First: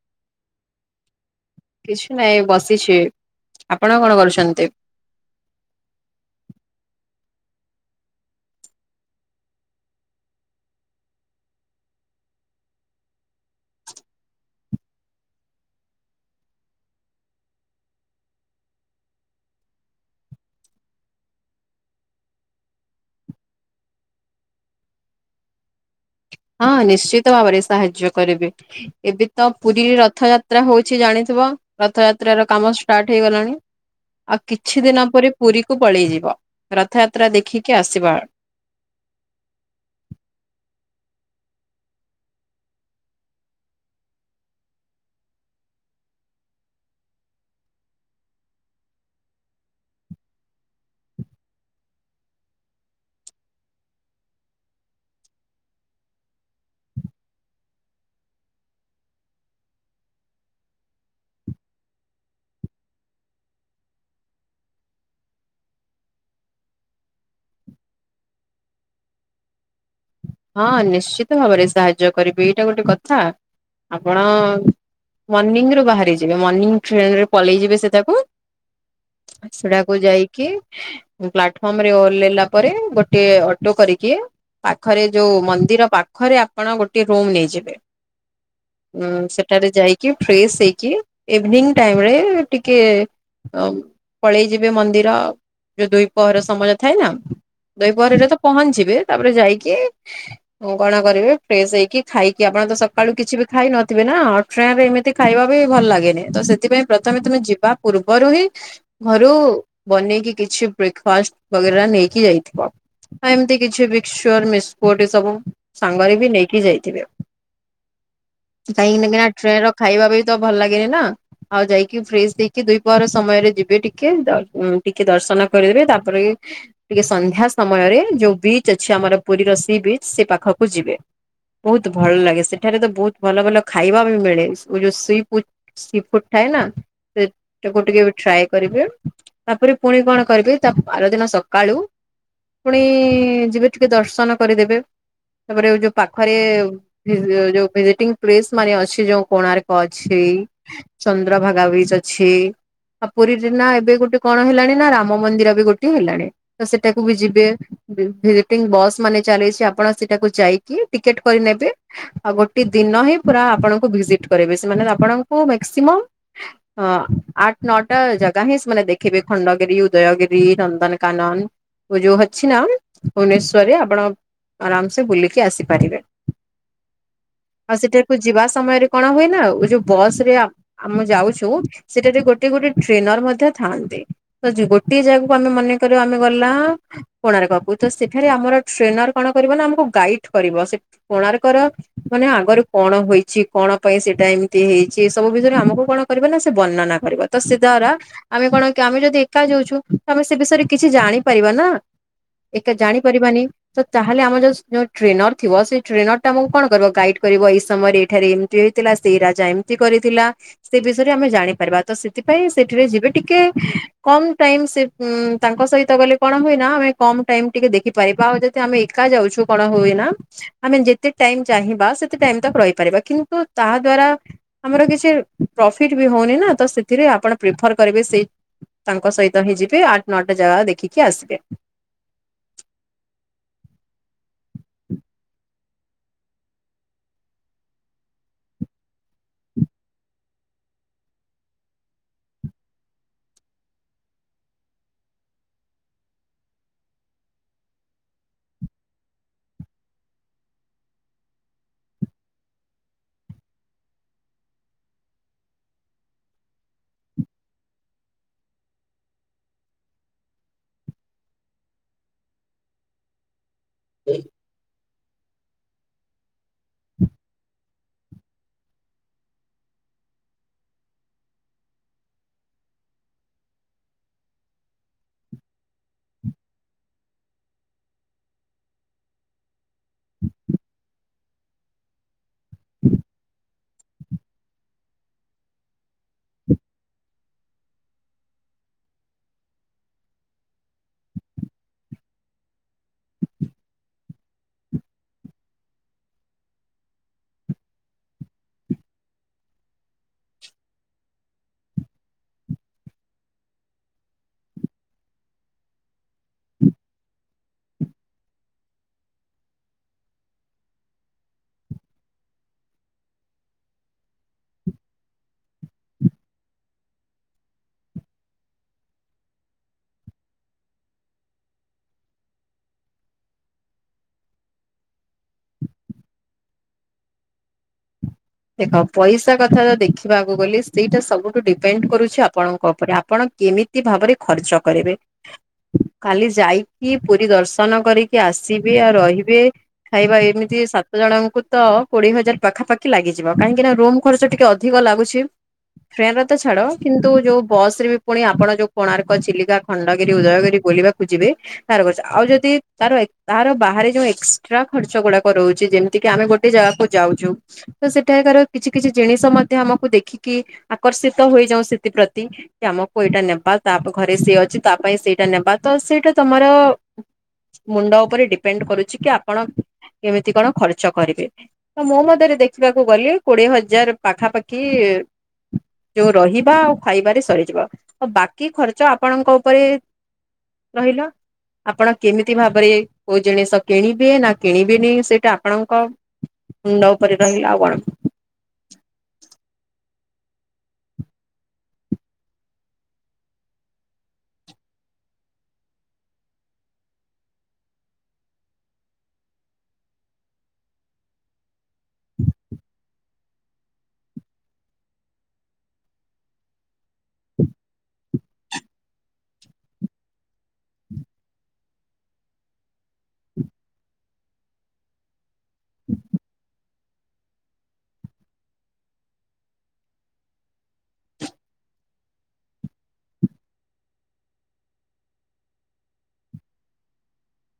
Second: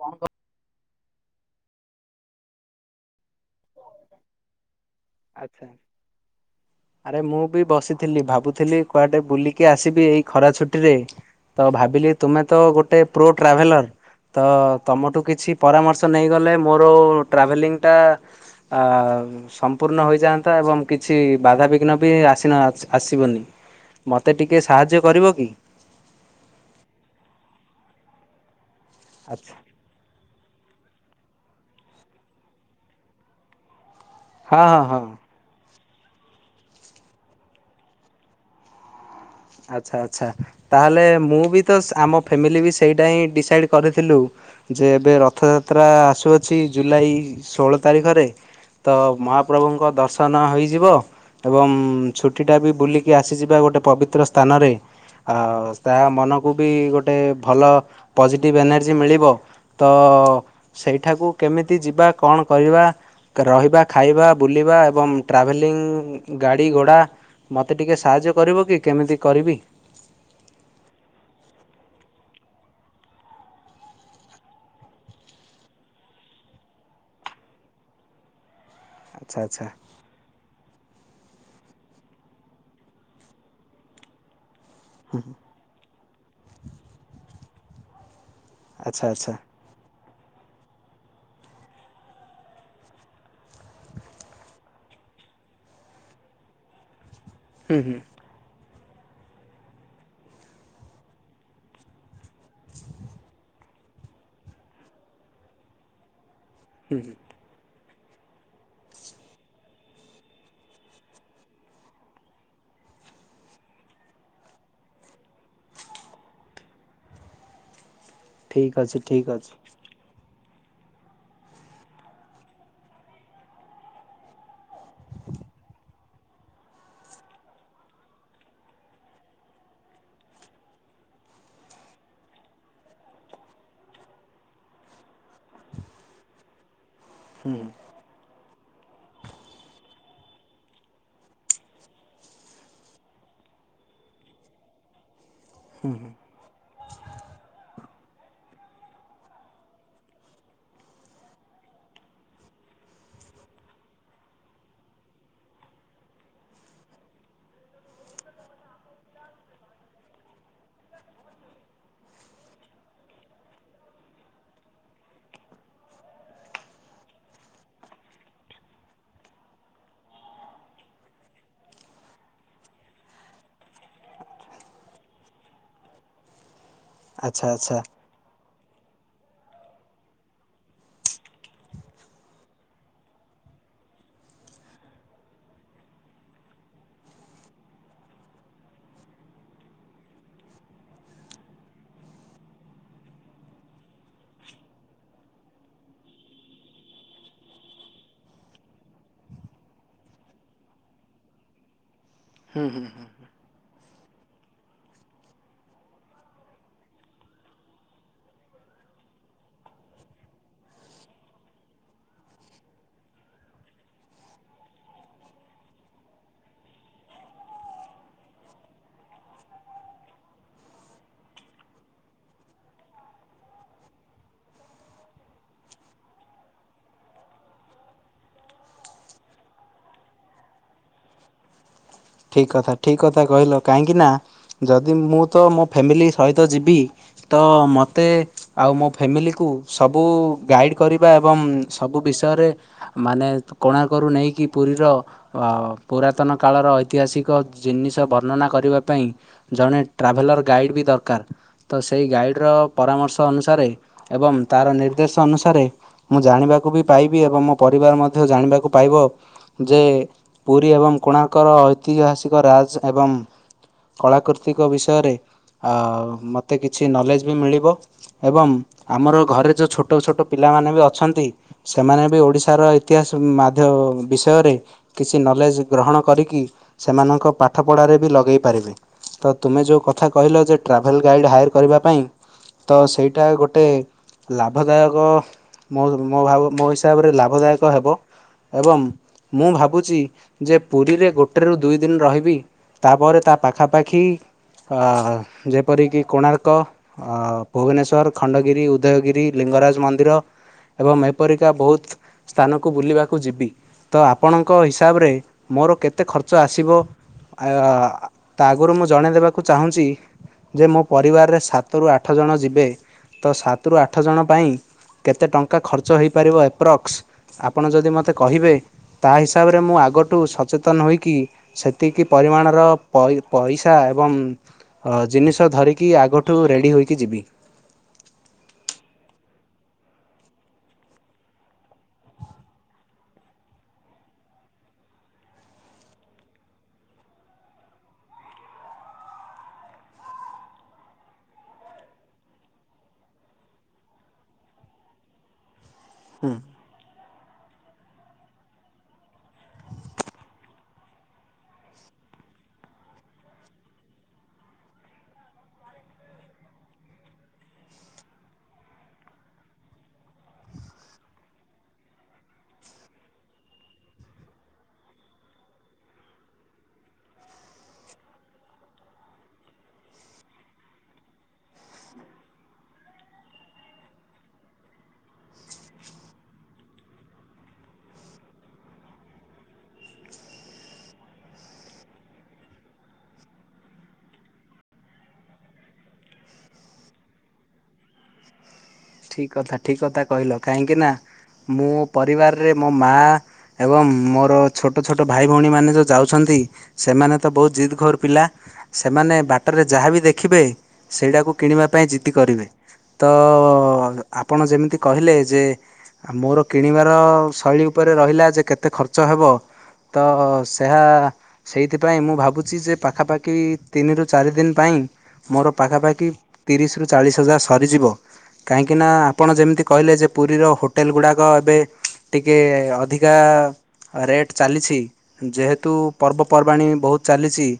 କଣ କର କିଛି ନାଇଁ ବସିଛି ଆପଣ କଣ କରୁଛନ୍ତି? ଆଜ୍ଞା। ଆରେ ମୁଁ ବି ବସିଥିଲି ଭାବୁଥିଲି କୁଆଡେ ବୁଲିକି ଆସିବି ଏଇ ଖରା ଛୁଟିରେ। ତ ଭାବିଲି ତୁମେ ତ ଗୋଟେ ପ୍ରୋ ଟ୍ରାଭେଲର। ତ ତମଠୁ କିଛି ପରାମର୍ଶ ନେଇଗଲେ ମୋର ଟ୍ରାଭେଲିଂଟା ଆ ସମ୍ପୂର୍ଣ୍ଣ ହୋଇଯାଆନ୍ତା ଏବଂ କିଛି ବାଧାବିଘ୍ନ ବି ଆସିନ ଅ ଆସିବନି। ମୋତେ ଟିକେ ସାହାଯ୍ୟ କରିବ କି? ହଁ ନିଶ୍ଚିତ ଭାବରେ ସାହାଯ୍ୟ କରିବି, ଏବେ ତ ଆଚ୍ଛା ପୁରୀରେ ରଥଯା ଯାତ୍ରା ହଉଛି ଜାଣିଥିବ। ରଥଯାତ୍ରାର କାମ ଷ୍ଟାର୍ଟ ହେଇଗଲାଣି ଆଉ ହଁ ହଁ କିଛି ଦିନ ହଁ। ପରେ ପୁରୀକୁ ପଳେଇଯିବ ରଥଯାତ୍ରା ଦେଖିକି ଆସିବା। ଆଚ୍ଛା ଆଚ୍ଛା। ତାହେଲେ ମୁଁ ବି ତ ଆମ ଫ୍ୟାମିଲି ବି ସେଇଟା ହିଁ ଡିସାଇଡ କରିଥିଲୁ। ଯେ ଏବେ ରଥଯାତ୍ରା ଆସୁଅଛି ଜୁଲାଇ ଷୋହଳ ତାରିଖରେ। ତ ମହାପ୍ରଭୁଙ୍କ ଦର୍ଶନ ହୋଇଯିବ। ଏବଂ ଛୁଟିଟା ବି ବୁଲିକି ଆସିଯିବା ଗୋଟେ ପବିତ୍ର ସ୍ଥାନରେ। ଆଉ ତାହା ମନକୁ ବି ଗୋଟେ ଭଲ ପଜିଟିଭ ଏନର୍ଜି ମିଳିବ। ତ ସେଇଠାକୁ କେମିତି ଯିବା, କଣ କରିବା? ରହିବା, ଖାଇବା, ବୁଲିବା ଏବଂ ଟ୍ରାଭେଲିଂ ଗାଡ଼ି ଘୋଡ଼ା ମତେ ଟିକେ ସାହାଯ୍ୟ କରିବ କି କେମିତି କରିବି? ହଁ ନିଶ୍ଚିତ ଭାବରେ ସାହାଯ୍ୟ କରିବି ଏଇଟା ଗୋଟେ କଥା। ଆପଣ ମର୍ଣିିଂରୁ ବାହାରି ଯିବେ, ମର୍ଣ୍ଣିିଂ ଟ୍ରେନରେ ପଳେଇଯିବେ ସେଟାକୁ। ଆଚ୍ଛା ଆଚ୍ଛା ସେଡାକୁ ଯାଇକି ଉ ପ୍ଲାଟଫର୍ମରେ ଓହ୍ଲେଇଲା ପରେ, ଗୋଟେ ଅଟୋ କରିକି ଖରେ ଯୋଉ ମନ୍ଦିର ପାଖରେ ଆପଣ ଗୋଟେ ରୁମ ନେଇଯିବେ। ଆଚ୍ଛା ଉଁ ଆଚ୍ଛା ସେଠାରେ ଯାଇକି କି ଫ୍ରେଶ ହେଇକି, ଇଭିନିଂ ଟାଇମରେ ଟିକେ ଅଁ ପଳେଇ ଯିବେ ମନ୍ଦିର, ଯୋଉ ଦୁଇ ପହର ସମୟରେ ଥାଏ ନା। ହୁଁ ହୁଁ ଦୁଇପହରରେ ତ ପହଞ୍ଚିବେ। ତାପରେ ଯାଇକି ହଁ କଣ କରିବେ, ଫ୍ରେଶ ହେଇକି ଖାଇକି ଆପଣ ତ ସକାଳୁ କିଛି ବି ଖାଇ ନଥିବେ ନା। ଟ୍ରେନରେ ଏମିତି ଖାଇବା ବି ଭଲ ଲାଗେନି, ତ ସେଥିପାଇଁ ପ୍ରଥମେ ତମେ ଯିବା ପୂର୍ବରୁ ହିଁ ଘରୁ ବନେଇକି କିଛି ବ୍ରେକଫାଷ୍ଟ ବଗେରା ନେଇକି ଯାଇଥିବ। ଆଁ ଏମିତି କିଛି ବିକସୁ ଶ୍ଚର, ବିସ୍କୁଟ ଏ ସବୁ ସାଙ୍ଗରେ ବି ନେଇକି ଯାଇଥିବେ। ଠିକ୍ ଅଛି କାହିଁକି ନାନା ଠିକ୍ ଅଛି ଟ୍ରେନ ର ଖାଇବା ବି ତ ଭଲ ଲାଗେନି ନା। ଆଉ ଯାଇକି ଫ୍ରେେଶ ଦେଇକି ଦୁଇ ପହର ସମୟରେ ଯିବେ ଟିକେ ଟିକେ ଦର୍ଶନ କରିଦେବେ ତାପରେ ଟିକେ ସନ୍ଧ୍ୟା ସମୟରେ ଯୋଉ ବିଚ୍ ଅଛି ଆମର ପୁରୀର ସେ ବିଚ ସେ ପାଖକୁ ଯିବେ ବହୁତ ଭଲ ଲାଗେ ସେଠାରେ ତ ବହୁତ ଭଲ ଭଲ ଖାଇବା ବି ମିଳେ ଯୋଉ ସେ ସି ଫୁଡ ଥାଏ ନା ସେ ହୁଁ ତାକୁ ଟିକେ ଟ୍ରାଏ କରିବେ ତାପରେ ପୁଣି କଣ କରିବି ତା ଆର ଦିନ ସକାଳୁ ପୁଣି ଯିବେ। ଦର୍ଶନ କରିଦେବେ ତାପରେ ଯୋଉ ପାଖରେ ଯୋଉ ଭିଜିଟିଂ ପ୍ଲେସ୍ ମାନେ ଅଛି ଯୋଉ କୋଣାର୍କ ଅଛି। ଚନ୍ଦ୍ର ଭାଗା ବିଚ୍ ଅଛି। ଆ ପୁରୀ ଜିନ୍ନା ଏବେ ଗୋଟେ କଣ ହେଲାଣି ନା ରାମ ମନ୍ଦିର ବି ଗୋଟିଏ ହେଲାଣି। ତ ସେଟାକୁ ବି ଯିବେ ଟିଙ୍ଗି ବସ୍ ମାନେ ଚାଲୁଚି ଆପଣ ସେଟାକୁ ଯାଇକି ଟିକେଟ କରିନେବେ ଆଉ ଗୋଟେ ଦିନ ହିଁ ପୁରା ଆପଣଙ୍କୁ ଭିଜିଟି କରିବେ ସେମାନେ ଆପଣଙ୍କୁ ମ୍ୟାକ୍ସିମମ୍। ହ ଆଠ୍ ନଅଟା ଜାଗା ହିଁ ସେମାନେ ଦେଖିବେ ଖଣ୍ଡଗିରି, ଉଦୟଗିରି, ନନ୍ଦନକାନନ୍ ଓ ଯୋଉ ହଛିନା? ଭୁବନେଶ୍ବରରେ ଆପଣ ଆରାମ୍ ସେ ବୁଲିକି ଆସିପାରିବେ ଆଚ୍ଛା ଆଉ ଆଚ୍ଛା। ସେଠି କୁ ଯିବା ସମୟରେ କଣ ହୁଏନା ଆଉ ଯୋଉ ବସ୍‌ରେ ଆ ଆମେ ଯାଉଛୁ ସେଠାରେ ଗୋଟେ ଗୋଟେ ଟ୍ରେନର ମଧ୍ୟ ଥାଆନ୍ତି। ଗୋଟେ ଜାଗାକୁ ଆମେ ମନେକ କର ଆମ ଗଲା କୋଣାର୍କ ତ ସେଠାରେ ଆମର ଟ୍ରେନର କଣ କରିବ ନା ଆମକୁ ଗାଇଡ କରିବ ସେ କୋଣାର୍କର। ମାନେ ଆଗରୁ କଣ ହୋଇଛି କଣ ପାଇଁ ସେଇଟା ଏମିତି ହେଇଛି ଏ ସବୁ ବିଷୟରେ ଆମକୁ କଣ କରିବ ନା ସେ ବର୍ଣ୍ଣନା କରିବ। ତ ସେ ଦାରା ଆମେ କଣ କି ଆମେ ଯଦି ଏକା ଯାଉଛୁ ତ ଆମେ ସେ ବିଷୟରେ କିଛି ଜାଣିପାରିବା ନା ଏତେ ଜାଣିପାରିବାନି ତ ତାହେଲେ ଆମର ଯୋଉ ଯୋଉ ଟ୍ରେନର ଥିବ ସେଇ ଟ୍ରେନର ଟା ଆମକୁ କଣ କରିବ ଗାଇଡ୍ କରିବ ଏଇ ସମୟରେ ଏଠାରେ ହେଇଥିଲା ସେଇ ରାଜା ଏମିତି କରିଥିଲା ସେ ବିଷୟରେ ଆମେ ଜାଣିପାରିବା ତ ସେଥିପାଇଁ ସେଠିରେ ଯିବେ ଟିକେ କମ୍ ଟାଇମ୍ ସେ ତାଙ୍କ ସହିତ ଗଲେ କଣ ହୁଏନା ଆମେ କମ ଟାଇମ ଟିକେ ଦେଖିପାରିବା ଆଉ ଯଦି ଆମେ ଏକା ଯାଉଛୁ କଣ ହୁଏ ନା ଆମେ ଯେତେ ଟାଇମ ଚାହିଁବା ସେତେ ଟାଇମ ତା ରହିପାରିବା କିନ୍ତୁ ତାହା ଦ୍ଵାରା ଆମର କିଛି ପ୍ରଫିଟ ବି ହଉନି ନା ତ ସେଥିରେ ଆପଣ ପ୍ରିଫର କରିବେ ସେଇ ତାଙ୍କ ସହିତ ହିଁ ଯିବେ ଆଠ ନଅଟା ଜାଗା ଦେଖିକି ଆସିବେ। ଠିକ୍ କଥା ଠିକ୍ କଥା କହିଲ କାହିଁକିନା ଯଦି ମୁଁ ତ ମୋ ଫ୍ୟାମିଲି ସହିତ ଯିବି ତ ମୋତେ ଆଉ ମୋ ଫ୍ୟାମିଲି କୁ ସବୁ ଗାଇଡ୍ କରିବା ଏବଂ ସବୁ ବିଷୟରେ ମାନେ କୋଣାର୍କରୁ ନେଇକି ପୁରୀର ଅ ପୁରାତନ କାଳର ଐତି ଐତିହାସିକ ଜିନିଷ ବର୍ଣ୍ଣନା କରିବା ପାଇଁ ଜଣେ ଟ୍ରାଭେଲର ଗାଇଡ଼୍ ବି ଦରକାର। ତ ସେଇ ଗାଇଡ଼ର ପରାମର୍ଶ ଅନୁସାରେ ଏବଂ ତର ନିର୍ଦ୍ଦେଶ ଅନୁସାରେ। ମୁଁ ଜାଣିବାକୁ ବି ପାଇବି ଏବଂ ମୋ ପରିବାର ମଧ୍ୟ ଜାଣିବାକୁ ପାଇବ। ଯେ ପୁରୀ ଏବଂ କୋଣାର୍କର ଐତିହାସିକ ରାଜ ଏବଂ କଳାକୃତିକ ବିଷୟରେ ଆଉ ମୋତେ କିଛି ନଲେଜ୍ ବି ମିଳିବ। ଏବଂ ଆମର ଘରେ ଯେଉଁ ଛୋଟ ଛୋଟ ପିଲାମାନେ ବି ଅଛନ୍ତି। ସେମାନେ ବି ଓଡିଶାର ଇତିହାସ ମାଧ୍ୟମ ବିଷୟରେ କିଛି ନଲେଜ୍‌ ଗ୍ରହଣ କରିକି ସେମାନଙ୍କ ପାଠପଢ଼ାରେ ବି ଲଗେଇ ପାରିବେ। ତ ତୁମେ ଯୋଉ କଥା କହିଲ ଯେ ଟ୍ରାଭେଲ୍ ଗାଇଡ଼୍ ହାୟର କରିବା ପାଇଁ। ତ ସେଇଟା ଗୋଟେ ଲାଭଦାୟକ ମୋ ମୋ ଭାବ ମୋ ହିସାବରେ ଲାଭଦାୟକ ହେବଶ ଏବଂ ମୁଁ ଭାବୁଚି ଯେ ପୁରୀରେ ଗୋ ଗୋଟେରୁ ଦୁଇ ଦିନ ରହିବି ତାପରେ ତା ପାଖାପାଖି ଅ ଯେପରିକି କୋଣାର୍କ। ଅ ଭୁବନେଶ୍ଵର ଖଣ୍ଡଗିରି, ଉଦୟଗିରି, ଲିଙ୍ଗରାଜ ମନ୍ଦିର ଏବଂ ଏ ଏପରିକା ବହୁତ ସ୍ଥାନକୁ ବୁଲିବାକୁ ଯିବି, ତ ଆପଣଙ୍କ ହିସାବରେ ମୋର କେତେ କେତେ ଖର୍ଚ୍ଚ ଆସିବ, ଆ ତା ଆଗରୁ ମୁଁ ଜଣେଇଦବାକୁ ଚାହୁଁଛି। ଯେ ମୋ ପରିବାରରେ ସାତରୁ ଆଠ ଜଣ ଯିବେ। ତ ସାତରୁ ଆଠ ଜଣ ପାଇଁ କେତେ ଟଙ୍କା ଖର୍ଚ୍ଚ ହେଇପାରିବ? ପ୍ରୋକ୍ସ ଆପଣ ଯଦି ମତେ କହିବେ ତା ହିସାବରେ ମୁଁ ଆଗଠୁ ସଚେ ତନ ହୋଇକି, ସେତିକି ପରିମାଣର ପ-ପଇସା ଏବଂ ହ ଜିନିଷ ଧରିକି ଆଗଠୁ ରେଡ଼ି ହୋଇକି ଯିବି। ଦେଖ ପଇସା କଥା ଦେଖିବାକୁ ଗଲେ ସେଇଟା ସବୁଠୁ ଡିପେଣ୍ଡ କରୁଛି ଆପଣଙ୍କ ଉପରେ ଆପଣ କେ ମିତି ଭାବରେ ଖର୍ଚ୍ଚ କରିବେ। ଖାଲି ଯାଇକି ପୁରୀ ଦର୍ଶନ କରିକି ଆସିବେ ଆଉ ରହିବେ ଖାଇବା ଏମିତି ସାତ ଜଣଙ୍କୁ ତ କୋଡିଏ ହଜାର ପାଖାପାଖି ଲାଗି ଯିବ। କାହିଁକି ନା ରୁମ ଖର୍ଚ୍ଚ ଟିକେ ଅଧିକ ଲାଗୁଛି। ଫ୍ରେଣ୍ଡ ତ ଛାଡ କିନ୍ତୁ ଯୋଉ ବସରେ ବି ପୁଣି ଆପଣ ଯୋଉ କୋଣାର୍କ, ଚିଲିକା, ଖଣ୍ଡଗିରି, ଉଦୟଗିରି ବୁଲିବାକୁ ଯିବେ ତାର ଖର୍ଚ୍ଚ। ଆଉ ଯଦି ତାର ତାର ବାହାରେ ଯୋଉ ଏକ୍ସଟ୍ରା ଖର୍ଚ୍ଚ ଗୁଡାକ ରହୁଛି ଯେମିତି କି ଆମେ ଗୋଟେ ଗୋଟେ ଜାଗାକୁ ଯାଉଛୁ। ତ ସେଠାକାର କିଛି କିଛି ଜିନିଷ ମଧ୍ୟ ଆମକୁ ଦେଖିକି ଆକର୍ଷିତ ହୋଇଯାଉ ସେଥିପ୍ରତି କି ଆମକୁ ଏଇଟା ନେବା, ତା ଘରେ ସିଏ ଅଛି ତା ପାଇଁ ସେଇଟା ନେବା ତ ସେଇଟା ତମର ମୁଣ୍ଡ ଉପରେ ଡିପେଣ୍ଡ କରୁଛି କି ଆପଣ କେମିତି କଣ ଖର୍ଚ୍ଚ କରିବେ। ତ ମୋ ମଧ୍ୟରେ ଦେଖିବାକୁ ଗଲେ କୋଡିଏ ହଜାର ପାଖାପାଖି ଯୋଉ ରହିବା ଆଉ ଖାଇବାରେ ସରିଯିବା। ଆଉ ବାକି ଖର୍ଚ୍ଚ ଆପଣଙ୍କ ଉପରେ ରହିଲା। ଆପଣ କେମିତି ଭାବରେ କୋଉ ଜିନିଷ କିଣିବେ ନା କିଣିବେନି ସେଇଟା ଆପଣଙ୍କ ମୁଣ୍ଡ ଉପରେ ରହିଲା, ଆଉ କଣ। ଠିକ କଥା ଠିକ କଥା କହିଲ। କାହିଁକି ନା ମୁଁ ପରିବାରରେ ମୋ ମା ଏବଂ ମୋର ଛୋଟ ଛୋଟ ଭାଇ ଭଉଣୀମାନେ ଯେଉଁ ଯାଉଛନ୍ତି। ସେମାନେ ତ ବହୁତ ଜିଦ୍ ଘୋର ପିଲା। ସେମାନେ ବାଟରେ ଯାହାବି ଦେଖିବେ, ସେଇଟାକୁ କିଣିବା ପାଇଁ ଜିଦି କରିବେ। ତ ଆପଣ ଯେମିତି କହିଲେ ଯେ ମୋର କିଣିବାର ଶୈଳୀ ଉପରେ ରହିଲା ଯେ କେତେ ଖର୍ଚ୍ଚ ହେବ। ତ ସେହା ସେଇଥିପାଇଁ ମୁଁ ଭାବୁଛି ଯେ ପାଖାପାଖି ତିନିରୁ ଚାରି ଦିନ ପାଇଁ ମୋର ପାଖାପାଖି ତିରିଶି ରୁ ଚାଳିଶ ହଜାର ସରିଯିବ। କାହିଁକିନା ଆପଣ ଯେମିତି କହିଲେ ଯେ, ପୁରୀର ହୋଟେଲ ଗୁଡ଼ାକ ଏବେ ଟିକେ ଅଧିକା ରେଟ୍ ଚାଲିଛି, ଯେହେତୁ ପର୍ବପର୍ବାଣି ବହୁତ ଚାଲିଛି।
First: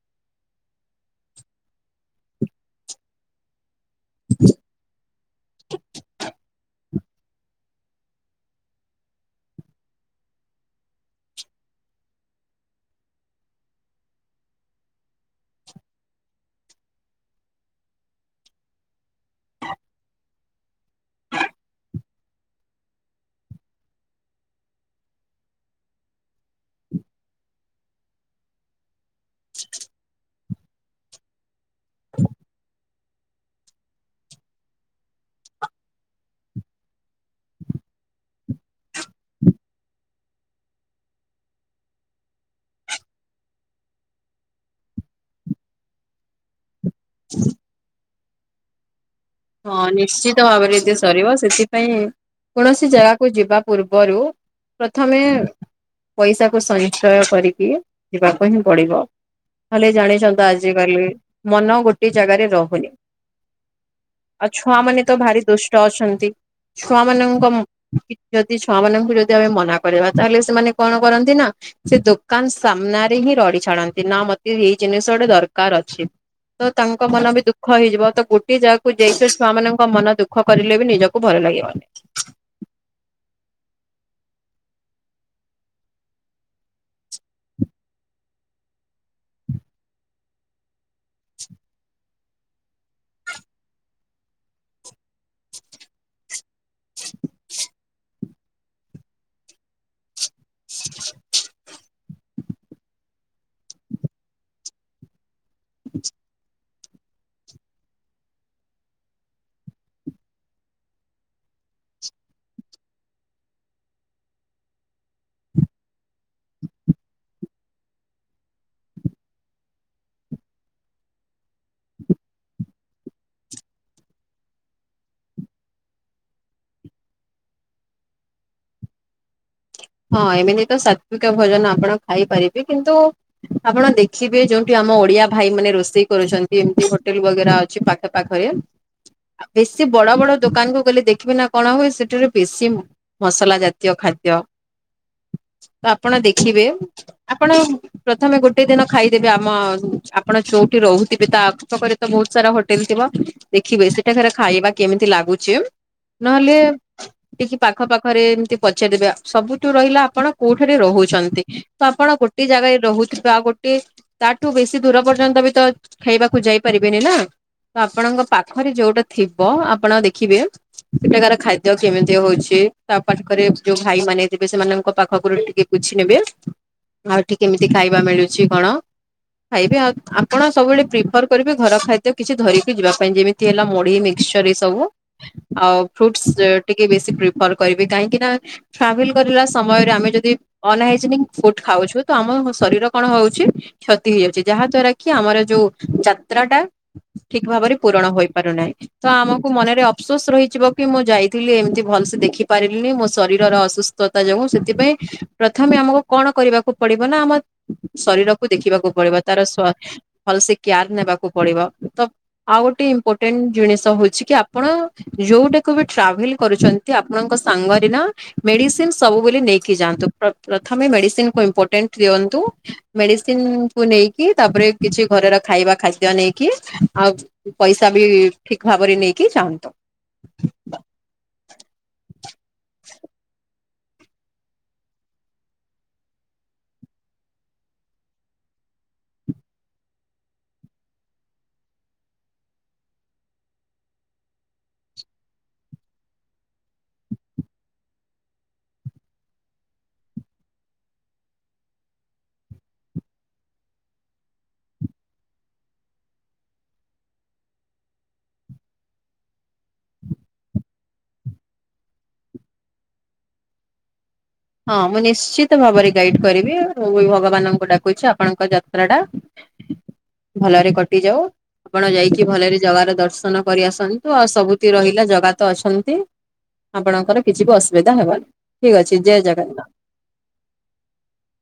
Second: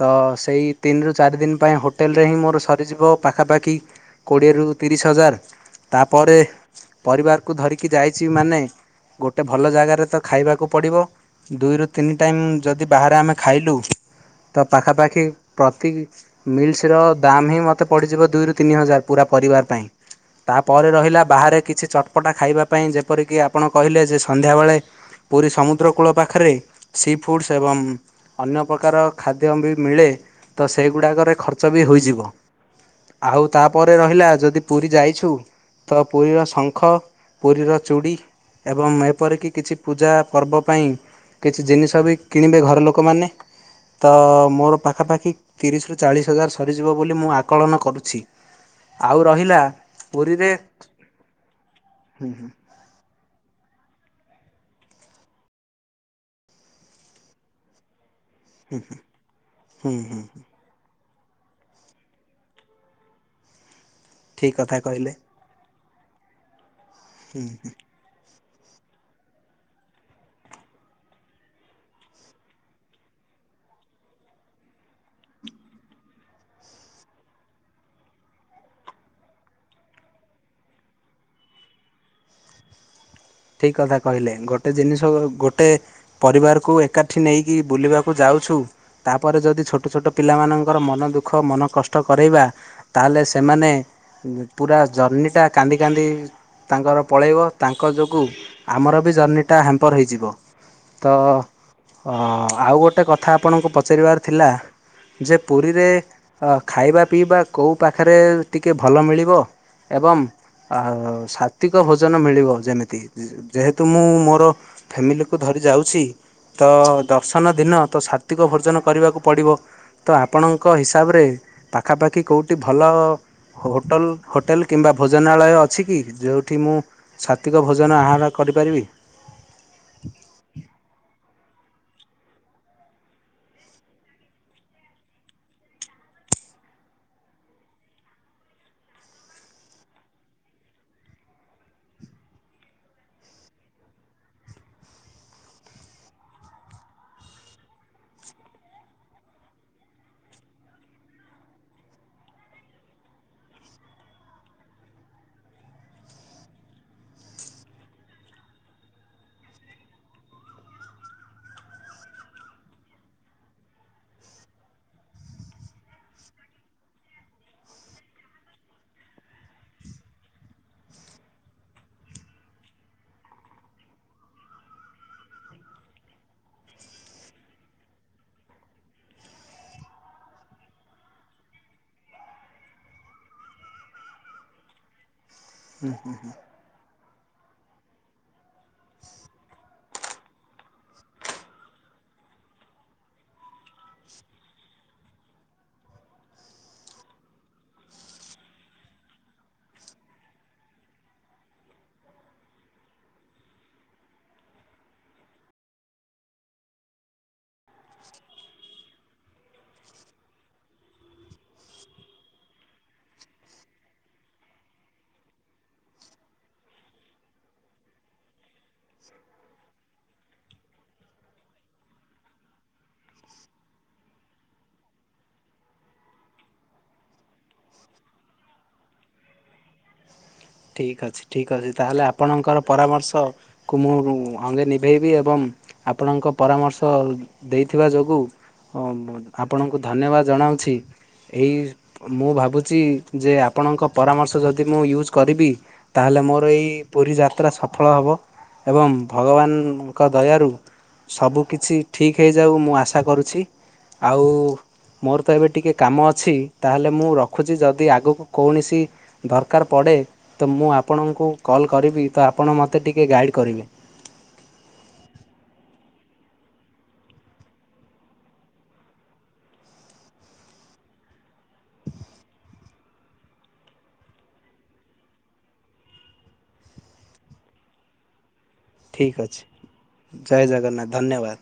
ତ ସେଇ ତିନିରୁ ଚାରି ଦିନ ପାଇଁ ହୋଟେଲରେ ହିଁ ମୋର ସରିଯିବ ପାଖାପାଖି କୋଡିଏରୁ ତିରିଶ ହଜାର। ତାପରେ ପରିବାରକୁ ଧରିକି ଯାଇଛି ମାନେ ଗୋଟେ ଭଲ ଜାଗା ରେ ତ ଖାଇବାକୁ ପଡ଼ିବ। ଦୁଇରୁ ତିନି ଟାଇମ୍ ଯଦି ବାହାରେ ଆମେ ଖାଇଲୁ ତ ପାଖାପାଖି ପ୍ରତି ମିଲ୍ସର ଦାମ୍ ହିଁ ମୋତେ ପଡ଼ିଯିବ ଦୁଇରୁ ତିନି ହଜାର। ପୁରା ପରିବାର ପାଇଁ। ତାପରେ ରହିଲା ବାହାରେ କିଛି ଚଟପଟା ଖାଇବା ପାଇଁ, ଯେପରିକି ଆପଣ କହିଲେ ଯେ ସନ୍ଧ୍ୟାବେଳେ ପୁରୀ ସମୁଦ୍ର କୂଳ ପାଖରେ ସି ଫୁଡ଼ସ୍ ଏବଂ ଅନ୍ୟ ପ୍ରକାର ଖାଦ୍ୟ ବି ମିଳେ ତ ସେଗୁଡ଼ାକରେ ଖର୍ଚ୍ଚ ବି ହୋଇଯିବ। ଆଉ ତାପରେ ରହିଲା ଯଦି ପୁରୀ ଯାଇଛୁ ତ ପୁରୀର ଶଙ୍ଖ, ପୁରୀର ଚୁଡ଼ି ଏବଂ ଏପରିକି କିଛି ପୂଜା ପର୍ବ ପାଇଁ କିଛି ଜିନିଷ ବି କିଣିବେ ଘର ଲୋକମାନେ। ତ ମୋର ପାଖାପାଖି ତିରିଶରୁ ଚାଳିଶ ହଜାର ସରିଯିବ ବୋଲି ମୁଁ ଆକଳନ କରୁଛି। ଆଉ ରହିଲା ହଁ, ନିଶ୍ଚିତ ପୁରୀରେ ଭାବରେ ଏତିକି ସରିବ। ସେଥିପାଇଁ କୌଣସି ଜାଗାକୁ କୁ ଯିବା ପୂର୍ବରୁ ପ୍ରଥମେ ପଇସା କୁ ସଞ୍ଚୟ କରିକି ଯିବାକୁ ହିଁ ପଡ଼ିବ। ନ ହେଲେ ହୁଁ ହୁଁ ଜାଣିଛ ତ ଆଜି କାଲି ମନ ଗୋଟେ ଜାଗାରେ ରହୁନି। ଆଉ ଠିକ୍ କଥା ଛୁଆମାନୋନେ କହିଲେ। ତ ଭାରି ଦୁଷ୍ଟ ଅଛନ୍ତି। ଛୁଆ ମାନଙ୍କ ଯଦି ଛୁଆ ମାନଙ୍କୁ ଯଦି ଆମେ ମନା କରିବା, ତାହେଲେ ସେମାନେ କଣ କରନ୍ତି ନା ସେ ଦୋକାନ ସାମ୍ନାରେ ହିଁ ରଡି ଛାଡନ୍ତି ନା ମତେ ଏଇ ଜିନିଷ ଗୋଟେ ଦରକାର ଅଛି। ତ ତାଙ୍କ ମନ ବି ଦୁଃଖ ହେଇଯିବ। ତ ଗୋଟେ ଜାଗା କୁ ଯାଇକି ଛୁଆ ମାନଙ୍କ ମନ ଦୁଃଖ କରିଲେ ବି ନିଜକୁ ଭଲ ଲାଗିବନି। ଠିକ କଥା କହିଲେ। ଗୋଟେ ଜିନିଷ ଗୋଟେ ପରିବାରକୁ ଏକାଠି ନେଇକି ବୁଲିବାକୁ ଯାଉଛୁ ତାପରେ ଯଦି ଛୋଟ ଛୋଟ ପିଲାମାନଙ୍କର ମନ ଦୁଃଖ ଓ ମନ କଷ୍ଟ କରେଇବା ତାହେଲେ ସେମାନେ ପୁରା ଜର୍ନି ଟା କାନ୍ଦି କାନ୍ଦି ତାଙ୍କର ପଳେଇବ। ତାଙ୍କ ଯୋଗୁଁ ଆମର ବି ଜର୍ଣ୍ଣିିଟା ହ୍ୟାମ୍ପର ହେଇଯିବ। ତ ଆଉ ଗୋଟେ କଥା ଆପଣଙ୍କୁ ପଚାରିବାର ଥିଲା ଯେ ପୁରୀରେ ଖାଇବା ପିଇବା କୋଉ ପାଖରେ ଟିକଏ ଭଲ ମିଳିବ ଏବଂ ସାତ୍ତ୍ଵିକ ଭୋଜନ ମିଳିବ ଯେମିତି? ଯେହେତୁ ମୁଁ ମୋର ଫ୍ୟାମିଲିକୁୁ ଧରି ଯାଉଛି ତ ଦର୍ଶନ ଦିନ ତ ସାତ୍ତ୍ୱିକ ଭୋଜନ କରିବାକୁ ପଡ଼ିବ। ତ ଆପଣଙ୍କ ହିସାବରେ ପାଖାପାଖି କୋଉଠି ଭଲ ହୋଟେଲ ହୋଟେଲ କିମ୍ବା ଭୋଜନାଳୟ ଅଛି କି? ଯେଉଁଠି ମୁଁ ତ୍ୱିକ ଭୋଜନ ଆହାର କରିପାରିବି? ହଁ ଏମିତି ତ ସାତ୍ଵିକ ଭୋଜନ ଆପଣ ଖାଇପାରିବେ କିନ୍ତୁ ଆପଣ ଦେଖିବେ ଯୋଉଠି ଆମ ଓଡିଆ ଭାଇ ମାନେ ରୋଷେଇ କରୁଛନ୍ତି ଏମିତି ହୋଟେଲ ବଗେରା ଅଛି ପାଖ ପାଖରେ। ବେଶୀ ବଡ ବଡ ଦୋକାନ କୁ ଗଲେ ଦେଖିବି ନା କଣ ହୁଏ ସେଠାରୁ ବେଶୀ ମୁ ମସଲା ଜାତୀୟ ଖାଦ୍ୟ। ତ ଆପଣ ଦେଖିବେ ଆପଣ ପ୍ରଥମେ ଗୋଟେ ଦିନ ଖାଇଦେବେ ଆମ ଆପଣ ଯୋଉଠି ରହୁଥିବେ ତା ଆଖି ପାଖରେ ବହୁତ ସାରା ହୋଟେଲ ଥିବ ଦେଖିବେ ସେଠାକାର ଖାଇବା କେମିତି ଲାଗୁଛି। ନହେଲେ ଟିକେ ପାଖ ପାାଖରେ ଏମତି ପଚାରଦେବେ ସବୁ ରହିଲା ଆପଣ କୋଉଠାରେ ରହୁଛନ୍ତି ତ ଆପଣ ଗୋଟେ ଜାଗାରେ ରହୁଥିବେ ଆଉ ଗୋଟେ ତାଠୁ ବେଶୀ ଦୂର ପର୍ଯ୍ୟନ୍ତ ବି ତ ଖାଇବାକୁ ଯାଇ ପାରିବେନି ନା? ତ ଆପଣଙ୍କ ପାଖରେ ଯୋଉଟା ଥିବ ଆପଣ ଦେଖିବେ। ସେ ପ୍ରାକାର ଖାଦ୍ୟ କେମିତି ହଉଛି ତା ପାଖରେ ଯୋଉ ଭାଇ ମାନେ ତେବେ ସେମାନଙ୍କ ପାଖକ ରୁ ଟିକେ ବୁଝି ନେବେ ଆଉ ଏଇଠି କେମିତି ଖାଇବା ମିଳୁଛି କଣ। ଖାଇବେ ଆଉ ଆପଣ ସବୁବେଳେ ପ୍ରିଫର କରିବେ ଘର ଖାଦ୍ୟ କିଛି ଧରିକି ଯିବା ପାଇଁ ଯେମିତି ଯେମିତି ହେଲା ମୁଢି ମିକ୍ସଚର ଏ ସବୁ। ଆଉ ଫ୍ରୁଟ୍ସ ଟିକେ ବେଶୀ ପ୍ରିଫର କରିବେ କାହିଁକି ନା ଟ୍ରାଭେଲ ସମୟରେ ଆମେ ଯଦି ଅନହେଜେନିକ ଫୁଡ୍ ଖାଉଛୁ ତ ଆମ ଶରୀର କଣ ହଉଛି କ୍ଷତି ହେଇଯାଉଛି ଯାହା ଦ୍ଵାରା କି ଆମର ଯୋଉ ଯାତ୍ରା ଟା ଠିକ ଭାବରେ ପୂରଣ ହୋଇ ପାରୁନାହିଁ। ତ ଆମକୁ ମନରେ ଅଫସୋସ ରହିଯିବ କି ମୁଁ ଯାଇଥିଲି ଏମିତି ଭଲସେ ଦେଖି ପାରିଲିନି ମୋ ଶରୀରର ଅସୁସ୍ଥ ତତା ଯୋଗୁ ସେଥିପାଇଁ ପ୍ରଥମେ ଆମକୁ କଣ କରିବାକୁ ପଡିବ ନା ଆମ ଶରୀରକୁ ଦେଖିବାକୁ ପଡିବ ତାର ଭଲସେ କେୟାର ନେବାକୁ ପଡିବ ତ ଆଉ ଗୋଟେ ଇମ୍ପୋର୍ଟାଣ୍ଟ ଜିନିଷ ହଉଛି କି ଆପଣ ଯୋଉଟାକୁ ବି ଟ୍ରାଭେଲ କରୁଛନ୍ତି ଆପଣଙ୍କ ସାଙ୍ଗରେ ନା ମେଡି ସିନ ସବୁବେ ନେଇକି ଯାଆନ୍ତୁ ପ୍ରଥମେ ମେଡିସିନ କୁ ଇମ୍ପୋର୍ଟାଣ୍ଟ ଦିଅନ୍ତୁ। ମେଡିସିନ କୁ ନେଇକି ତାପରେ କିଛି ଘର ର ଖାଇବା ଖାଦ୍ୟ ନେଇକି ଆଉ ପଇସା ବି ଠିକ ଭାବରେ ନେଇକି ଯାଆନ୍ତୁ। ଠିକ୍ ଅଛି ଠିକ୍ ଅଛି ତାହେଲେ ଆପଣଙ୍କର ପରାମର୍ଶ କୁ ମୁଁ ଆଙ୍ଗେ ନିଭେଇବି ଏବଂ ଆପଣଙ୍କ ପରାମର୍ଶ ଦେଇଥିବା ଯୋଗୁ। ହଁ ଆପଣଙ୍କୁ ଧନ୍ୟବାଦ ଜଣାଉଛି। ଏହିଇ ମୁଁ ଭାବୁଛି ଯେ ଆପଣଙ୍କ ପରାମର୍ଶ ଯଦି ମୁଁ ୟୁଜ୍ କରିବି ତାହେଲେ ମୋର ଏଇ ପୁରୀ ଯାତ୍ରା ସଫଳ ହବ। ଏବଂ ଭଗବାନ ଙ୍କ ଦୟାରୁ ସବୁ କିିଛି ଠିକ୍ ହେଇଯାଉ ମୁଁ ଆଶା କରୁଛି ଆଉ ମୋର ତ ଏବେ ଟିକେ କାମ ଅଛି ତାହେଲେ ମୁଁ ରଖୁଛି ଯଦି ଆଗକୁ କୌଣସି ଦରକାର ପଡ଼େ ତ ମୁଁ ଆପଣଙ୍କୁ କଲ୍ କରିବି ତ ଆପଣ ମୋତେ ଟିକେ ଗାଇଡ଼୍ କରିବେ। ହଁ ମୁଁ ନିଶ୍ଚିତ ଭାବରେ ଗାଇଡ କରିବି ମୁଁ ଭଗବାନ ଙ୍କୁ ଡାକୁଛି ଆପଣଙ୍କ ଯାତ୍ରା ଟା ହ ଭଲରେ କଟିଯାଉ। ଆପଣ ଯାଇକି ଭଲରେ ଜଗାର ଦର୍ଶନ କରି ଆସନ୍ତୁ ଆଉ ସବୁତି ରହିଲା ଜାଗା ତ ଅଛନ୍ତି। ଆପଣଙ୍କର କିଛି ବି ଅସୁବିଧା ହେବନି। ଠିକ ଅଛି ଠିକ୍ ଜୟ ଅଛି ଜଗନ୍ନାଥ। ଜୟ ଜଗନ୍ନାଥ ଧନ୍ୟବାଦ।